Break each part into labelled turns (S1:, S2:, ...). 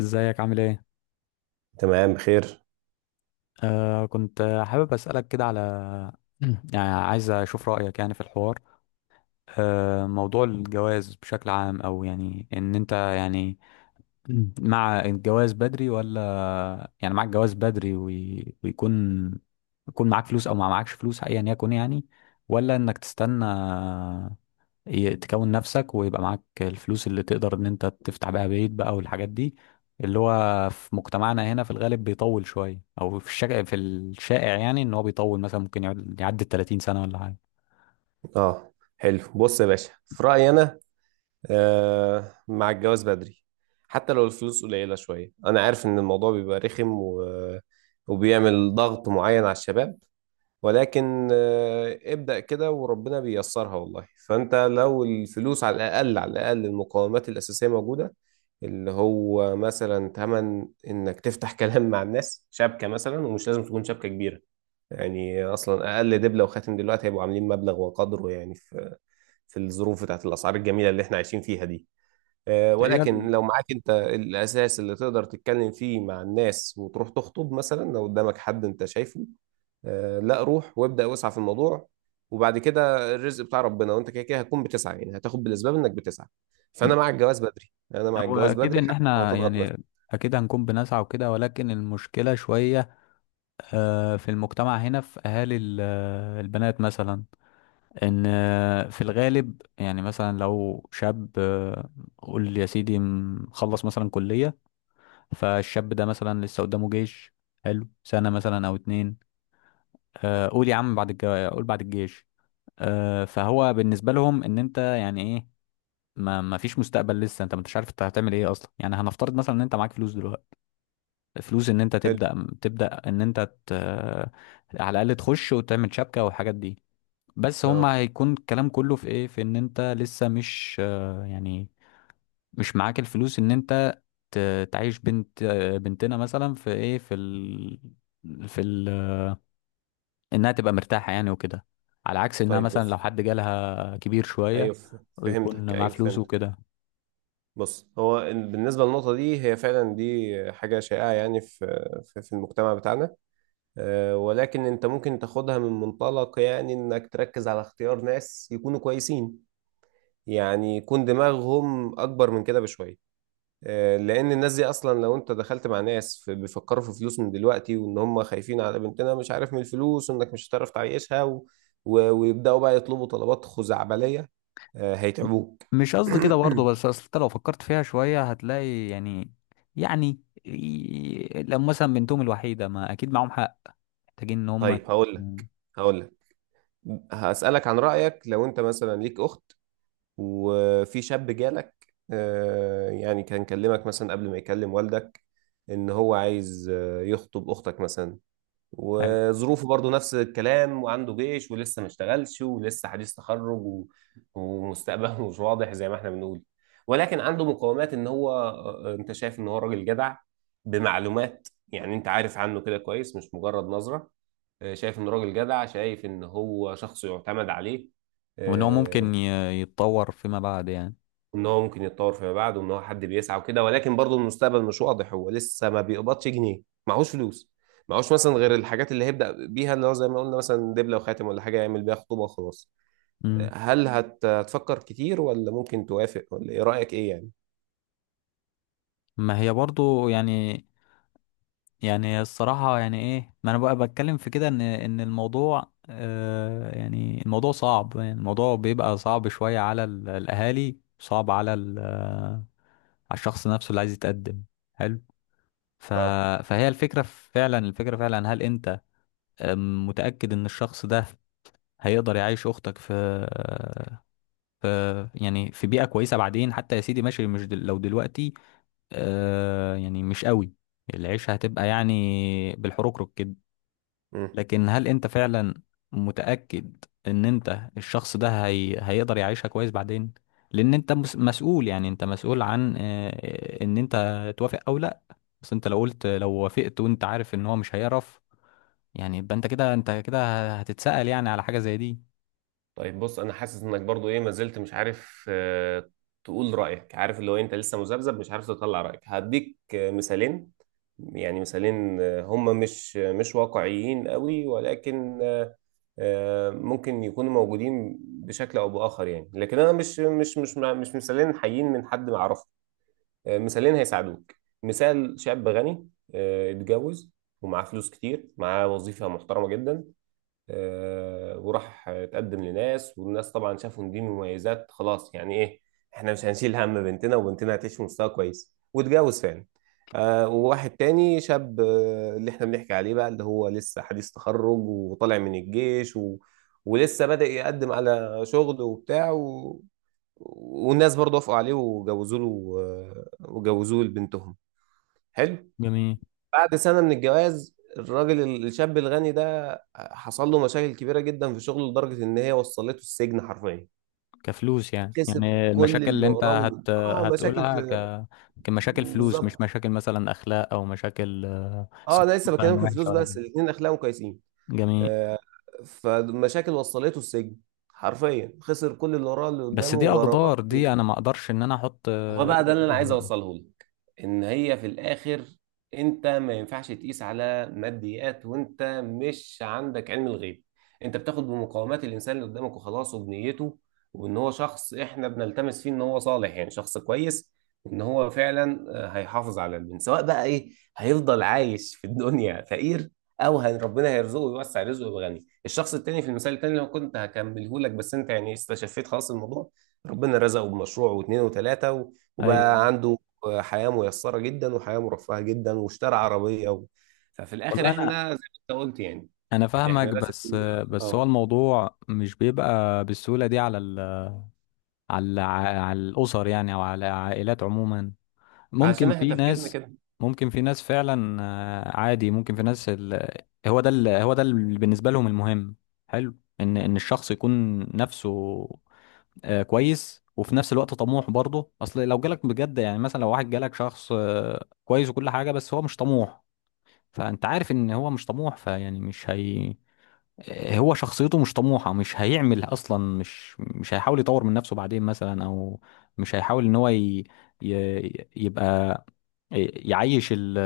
S1: ازيك عامل ايه؟
S2: تمام بخير.
S1: آه كنت آه، حابب اسالك كده على، يعني عايز اشوف رايك يعني في الحوار، موضوع الجواز بشكل عام، او يعني ان انت يعني مع الجواز بدري ولا، يعني معاك جواز بدري وي- ويكون يكون معاك فلوس او ما معاكش فلوس ايا يكن يعني، ولا انك تستنى تكون نفسك ويبقى معاك الفلوس اللي تقدر ان انت تفتح بيها بيت بقى والحاجات دي، اللي هو في مجتمعنا هنا في الغالب بيطول شوية، او في الشائع يعني ان هو بيطول، مثلا ممكن يعدي 30 سنة ولا حاجة.
S2: اه، حلو، بص يا باشا، في رأيي انا مع الجواز بدري، حتى لو الفلوس قليلة شوية. انا عارف ان الموضوع بيبقى رخم وبيعمل ضغط معين على الشباب، ولكن ابدأ كده وربنا بييسرها والله. فانت لو الفلوس على الاقل، على الاقل المقومات الأساسية موجودة، اللي هو مثلا تمن انك تفتح كلام مع الناس، شبكة مثلا، ومش لازم تكون شبكة كبيرة. يعني اصلا اقل دبله وخاتم دلوقتي هيبقوا عاملين مبلغ وقدره، يعني في في الظروف بتاعت الاسعار الجميله اللي احنا عايشين فيها دي.
S1: هي ال-
S2: ولكن لو معاك انت الاساس اللي تقدر تتكلم فيه مع الناس، وتروح تخطب مثلا، لو قدامك حد انت شايفه، لا، روح وابدا واسعى في الموضوع. وبعد كده الرزق بتاع ربنا، وانت كده كده هتكون بتسعى، يعني هتاخد بالاسباب انك بتسعى. فانا مع الجواز بدري، انا مع
S1: هو
S2: الجواز
S1: اكيد
S2: بدري
S1: ان
S2: حتى لو
S1: احنا
S2: هتضغط نفسك.
S1: يعني، اكيد هنكون بنسعى وكده، ولكن المشكله شويه في المجتمع هنا، في اهالي البنات مثلا، ان آه، في الغالب يعني، مثلا لو شاب قول يا سيدي مخلص مثلا كليه، فالشاب ده مثلا لسه قدامه جيش، حلو سنة مثلا أو اتنين، آه، قول يا عم بعد الجو... قول بعد الجيش. فهو بالنسبة لهم إن أنت يعني إيه، ما فيش مستقبل، لسه انت ما انتش عارف انت هتعمل ايه اصلا. يعني هنفترض مثلا ان انت معاك فلوس دلوقتي، فلوس ان انت
S2: حلو.
S1: تبدا ان انت ت... على الاقل تخش وتعمل شبكه والحاجات دي، بس هم
S2: اه.
S1: هيكون الكلام كله في ايه، في ان انت لسه مش يعني مش معاك الفلوس ان انت تعيش بنت، بنتنا مثلا في ايه في ال... في ال... انها تبقى مرتاحة يعني وكده، على عكس انها
S2: طيب،
S1: مثلا لو
S2: بص.
S1: حد جالها كبير شوية
S2: ايوه،
S1: ويكون
S2: فهمتك،
S1: معاه
S2: ايوه،
S1: فلوس
S2: فهمتك.
S1: وكده.
S2: بص، هو بالنسبة للنقطة دي، هي فعلا دي حاجة شائعة، يعني في المجتمع بتاعنا. ولكن انت ممكن تاخدها من منطلق، يعني انك تركز على اختيار ناس يكونوا كويسين، يعني يكون دماغهم اكبر من كده بشوية. لان الناس دي اصلا لو انت دخلت مع ناس بيفكروا في فلوس من دلوقتي، وان هم خايفين على بنتنا مش عارف من الفلوس، وانك مش هتعرف تعيشها ويبدأوا بقى يطلبوا طلبات خزعبلية. هيتعبوك.
S1: مش قصدي كده برضه، بس اصل انت لو فكرت فيها شوية هتلاقي يعني، يعني لو مثلا بنتهم الوحيدة ما اكيد معاهم حق، محتاجين ان هم.
S2: طيب، هقول
S1: مم.
S2: لك هقول لك هسألك عن رأيك. لو انت مثلا ليك اخت، وفي شاب جالك، يعني كان كلمك مثلا قبل ما يكلم والدك، ان هو عايز يخطب اختك مثلا،
S1: حلو.
S2: وظروفه برضو نفس الكلام، وعنده جيش، ولسه ما اشتغلش، ولسه حديث تخرج ومستقبله مش واضح زي ما احنا بنقول، ولكن عنده مقومات، ان هو انت شايف ان هو راجل جدع، بمعلومات. يعني انت عارف عنه كده كويس، مش مجرد نظرة. شايف انه راجل جدع، شايف ان هو شخص يعتمد عليه.
S1: وان هو
S2: آه،
S1: ممكن يتطور فيما بعد يعني.
S2: ان هو ممكن يتطور فيما بعد، وان هو حد بيسعى وكده، ولكن برضه المستقبل مش واضح، هو لسه ما بيقبضش جنيه، معهوش فلوس، معهوش مثلا غير الحاجات اللي هيبدأ بيها، اللي هو زي ما قلنا مثلا دبلة وخاتم، ولا حاجة يعمل بيها خطوبة وخلاص.
S1: مم.
S2: هتفكر كتير، ولا ممكن توافق، ولا ايه رأيك، ايه يعني؟
S1: ما هي برضو يعني، يعني الصراحة يعني ايه، ما انا بقى بتكلم في كده، ان ان الموضوع يعني الموضوع صعب، يعني الموضوع بيبقى صعب شوية على الاهالي، صعب على على الشخص نفسه اللي عايز يتقدم. حلو. ف...
S2: اه.
S1: فهي الفكرة فعلا هل انت متأكد ان الشخص ده هيقدر يعيش اختك آه، في يعني في بيئة كويسة بعدين؟ حتى يا سيدي ماشي، مش دل... لو دلوقتي يعني مش قوي، العيشة هتبقى يعني بالحركرك كده.
S2: مم.
S1: لكن هل انت فعلا متأكد ان انت الشخص ده هيقدر يعيشها كويس بعدين؟ لان انت مسؤول، يعني انت مسؤول عن ان انت توافق او لا. بس انت لو قلت، لو وافقت وانت عارف ان هو مش هيعرف، يعني يبقى انت كده، هتتسأل يعني على حاجة زي دي.
S2: طيب، بص، انا حاسس انك برضو ايه، ما زلت مش عارف تقول رايك. عارف، اللي هو انت لسه مذبذب مش عارف تطلع رايك. هديك مثالين، يعني مثالين هم مش واقعيين قوي، ولكن ممكن يكونوا موجودين بشكل او باخر يعني، لكن انا مش مثالين حيين من حد ما اعرفه. مثالين هيساعدوك. مثال شاب غني، اتجوز ومعاه فلوس كتير، معاه وظيفة محترمة جدا. وراح اتقدم لناس، والناس طبعا شافوا ان دي مميزات، خلاص يعني ايه، احنا مش هنشيل هم بنتنا، وبنتنا هتعيش في مستوى كويس، واتجوز فعلا. وواحد تاني شاب، اللي احنا بنحكي عليه بقى، اللي هو لسه حديث تخرج وطالع من الجيش ولسه بدأ يقدم على شغل وبتاع والناس برضه وافقوا عليه وجوزوا له، وجوزوه لبنتهم. حلو.
S1: جميل.
S2: بعد سنة من الجواز، الراجل الشاب الغني ده حصل له مشاكل كبيرة جدا في شغله، لدرجة إن هي وصلته السجن حرفيا.
S1: كفلوس يعني،
S2: كسب
S1: يعني
S2: كل
S1: المشاكل
S2: اللي
S1: اللي انت
S2: وراه اه مشاكل
S1: هتقولها
S2: في.
S1: كمشاكل فلوس، مش
S2: بالظبط.
S1: مشاكل مثلا اخلاق، او مشاكل
S2: اه، انا
S1: صفات
S2: لسه بكلمك
S1: مثلا
S2: في الفلوس،
S1: وحشة ولا
S2: بس
S1: كده؟
S2: الاثنين اخلاقهم كويسين.
S1: جميل.
S2: آه. فمشاكل وصلته السجن حرفيا، خسر كل اللي وراه، اللي
S1: بس
S2: قدامه
S1: دي
S2: غرامات.
S1: اقدار، دي انا ما اقدرش ان انا احط
S2: هو بقى ده
S1: ايدي
S2: اللي انا
S1: فيها
S2: عايز
S1: بقى.
S2: اوصله لك، ان هي في الاخر انت ما ينفعش تقيس على ماديات، وانت مش عندك علم الغيب. انت بتاخد بمقاومات الانسان اللي قدامك وخلاص، وبنيته، وان هو شخص احنا بنلتمس فيه ان هو صالح، يعني شخص كويس، وان هو فعلا هيحافظ على البنت، سواء بقى ايه، هيفضل عايش في الدنيا فقير، او ربنا هيرزقه ويوسع رزقه ويبقى غني. الشخص التاني في المثال التاني اللي أنا كنت هكمله لك، بس انت يعني استشفيت خلاص الموضوع، ربنا رزقه بمشروع واثنين وثلاثة، وبقى
S1: ايوه.
S2: عنده حياة ميسرة جدا، وحياة مرفهة جدا، واشترى عربية ففي الآخر
S1: والله انا،
S2: احنا زي ما انت قلت يعني،
S1: انا
S2: احنا
S1: فاهمك،
S2: لازم،
S1: بس بس هو
S2: اه،
S1: الموضوع مش بيبقى بالسهوله دي على على على الاسر يعني، او على العائلات عموما.
S2: عشان
S1: ممكن
S2: احنا
S1: في
S2: تفكيرنا
S1: ناس،
S2: كده.
S1: فعلا عادي. ممكن في هو ده هو ده اللي بالنسبة لهم المهم، حلو، ان ان الشخص يكون نفسه كويس، وفي نفس الوقت طموح برضه. اصل لو جالك بجد يعني، مثلا لو واحد جالك شخص كويس وكل حاجة، بس هو مش طموح، فانت عارف ان هو مش طموح. فيعني مش هي آه، هو شخصيته مش طموحة، مش هيعمل اصلا، مش هيحاول يطور من نفسه بعدين مثلا، او مش هيحاول ان يبقى يعيش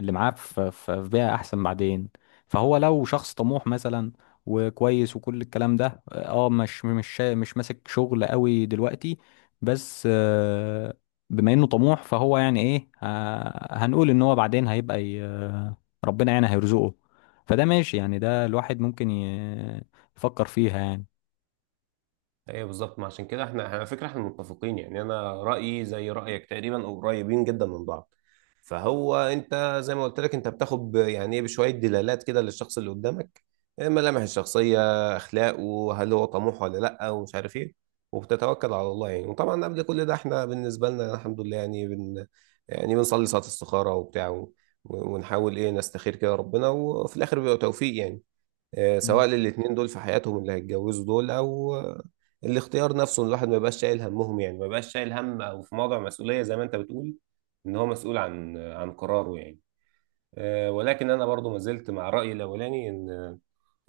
S1: اللي معاه في بيئة أحسن بعدين. فهو لو شخص طموح مثلا وكويس وكل الكلام ده، اه مش ماسك شغل قوي دلوقتي، بس بما انه طموح، فهو يعني ايه، هنقول ان هو بعدين هيبقى ربنا يعني هيرزقه. فده ماشي يعني، ده الواحد ممكن يفكر فيها يعني.
S2: ايه بالظبط، ما عشان كده احنا على فكره احنا متفقين يعني، انا رايي زي رايك تقريبا، او قريبين جدا من بعض. فهو انت زي ما قلت لك، انت بتاخد يعني ايه، بشويه دلالات كده للشخص اللي قدامك، إيه ملامح الشخصيه، اخلاقه، هل هو طموح ولا لا، ومش عارف ايه، وبتتوكل على الله يعني. وطبعا قبل كل ده احنا بالنسبه لنا الحمد لله، يعني بن يعني بنصلي صلاه استخاره وبتاع ونحاول ايه نستخير كده ربنا، وفي الاخر بيبقى توفيق يعني، سواء للاتنين دول في حياتهم اللي هيتجوزوا دول، او الاختيار نفسه، إن الواحد ما يبقاش شايل همهم، يعني ما يبقاش شايل هم، او في موضع مسؤولية زي ما انت بتقول ان هو مسؤول عن قراره يعني. ولكن انا برضو ما زلت مع رأيي الاولاني، ان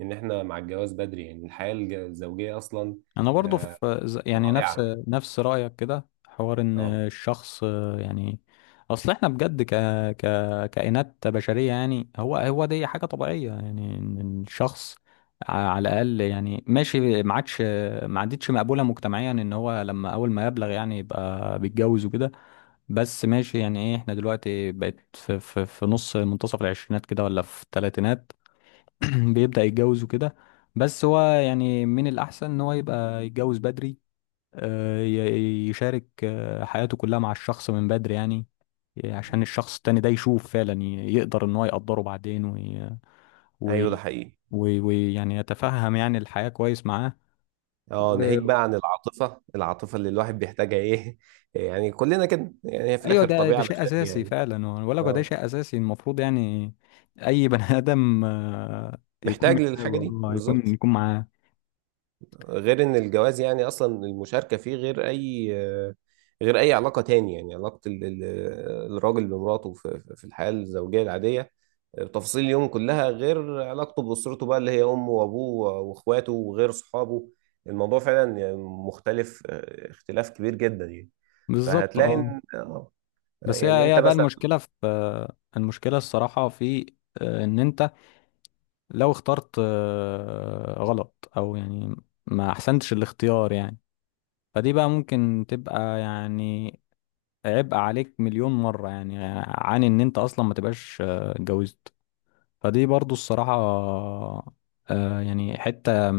S2: ان احنا مع الجواز بدري. يعني الحياة الزوجية اصلا
S1: انا برضو
S2: آه،
S1: في يعني نفس
S2: رائعة.
S1: نفس رايك كده حوار، ان
S2: اه.
S1: الشخص يعني اصل احنا بجد ك ك كائنات بشريه. يعني هو دي حاجه طبيعيه، يعني ان الشخص على الاقل يعني ماشي، ما عادش ما عادتش مقبوله مجتمعيا ان هو لما اول ما يبلغ يعني يبقى بيتجوز وكده، بس ماشي يعني ايه، احنا دلوقتي بقت في نص منتصف العشرينات كده، ولا في الثلاثينات بيبدأ يتجوز وكده. بس هو يعني من الأحسن إن هو يبقى يتجوز بدري، يشارك حياته كلها مع الشخص من بدري يعني، عشان الشخص التاني ده يشوف فعلا يقدر إن هو يقدره بعدين
S2: ايوه، ده
S1: وي...
S2: حقيقي.
S1: ويعني يتفهم يعني الحياة كويس معاه.
S2: اه،
S1: و...
S2: ناهيك بقى عن العاطفة، العاطفة اللي الواحد بيحتاجها ايه، يعني كلنا كده يعني، هي في
S1: ايوه،
S2: الاخر
S1: ده
S2: طبيعة
S1: شيء
S2: بشرية
S1: اساسي
S2: يعني.
S1: فعلا، ولا ده
S2: اه،
S1: شيء اساسي المفروض يعني، اي بني ادم يكون
S2: محتاج
S1: محتاجه،
S2: للحاجة دي بالظبط.
S1: يكون معاه.
S2: غير ان الجواز يعني اصلا المشاركه فيه غير اي، غير اي علاقه تاني، يعني علاقه الراجل بمراته في الحياه الزوجيه العاديه، تفاصيل اليوم كلها، غير علاقته باسرته بقى، اللي هي امه وابوه واخواته، وغير صحابه. الموضوع فعلا يعني مختلف، اختلاف كبير جدا يعني.
S1: بالظبط.
S2: فهتلاقي
S1: اه.
S2: ان
S1: بس
S2: يعني
S1: هي
S2: انت
S1: هي بقى
S2: مثلا.
S1: المشكلة في، المشكلة الصراحة في ان انت لو اخترت غلط، او يعني ما احسنتش الاختيار يعني، فدي بقى ممكن تبقى يعني عبء عليك مليون مرة، يعني عن ان انت اصلا ما تبقاش اتجوزت. فدي برضو الصراحة يعني حتة،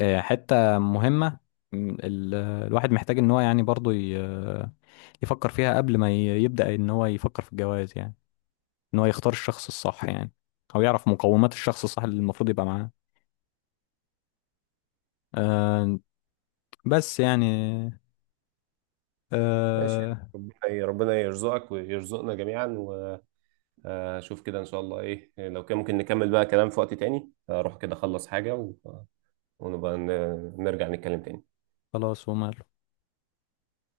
S1: حتة مهمة، الواحد محتاج ان هو يعني برضو يفكر فيها قبل ما يبدأ ان هو يفكر في الجواز يعني، ان هو يختار الشخص الصح يعني، او يعرف مقومات الشخص الصح اللي المفروض يبقى معاه. آه بس يعني
S2: ماشي.
S1: آه
S2: ربنا، ربنا يرزقك ويرزقنا جميعا. شوف كده ان شاء الله ايه، لو كان ممكن نكمل بقى كلام في وقت تاني، اروح كده اخلص حاجة ونبقى نرجع نتكلم تاني.
S1: خلاص وماله.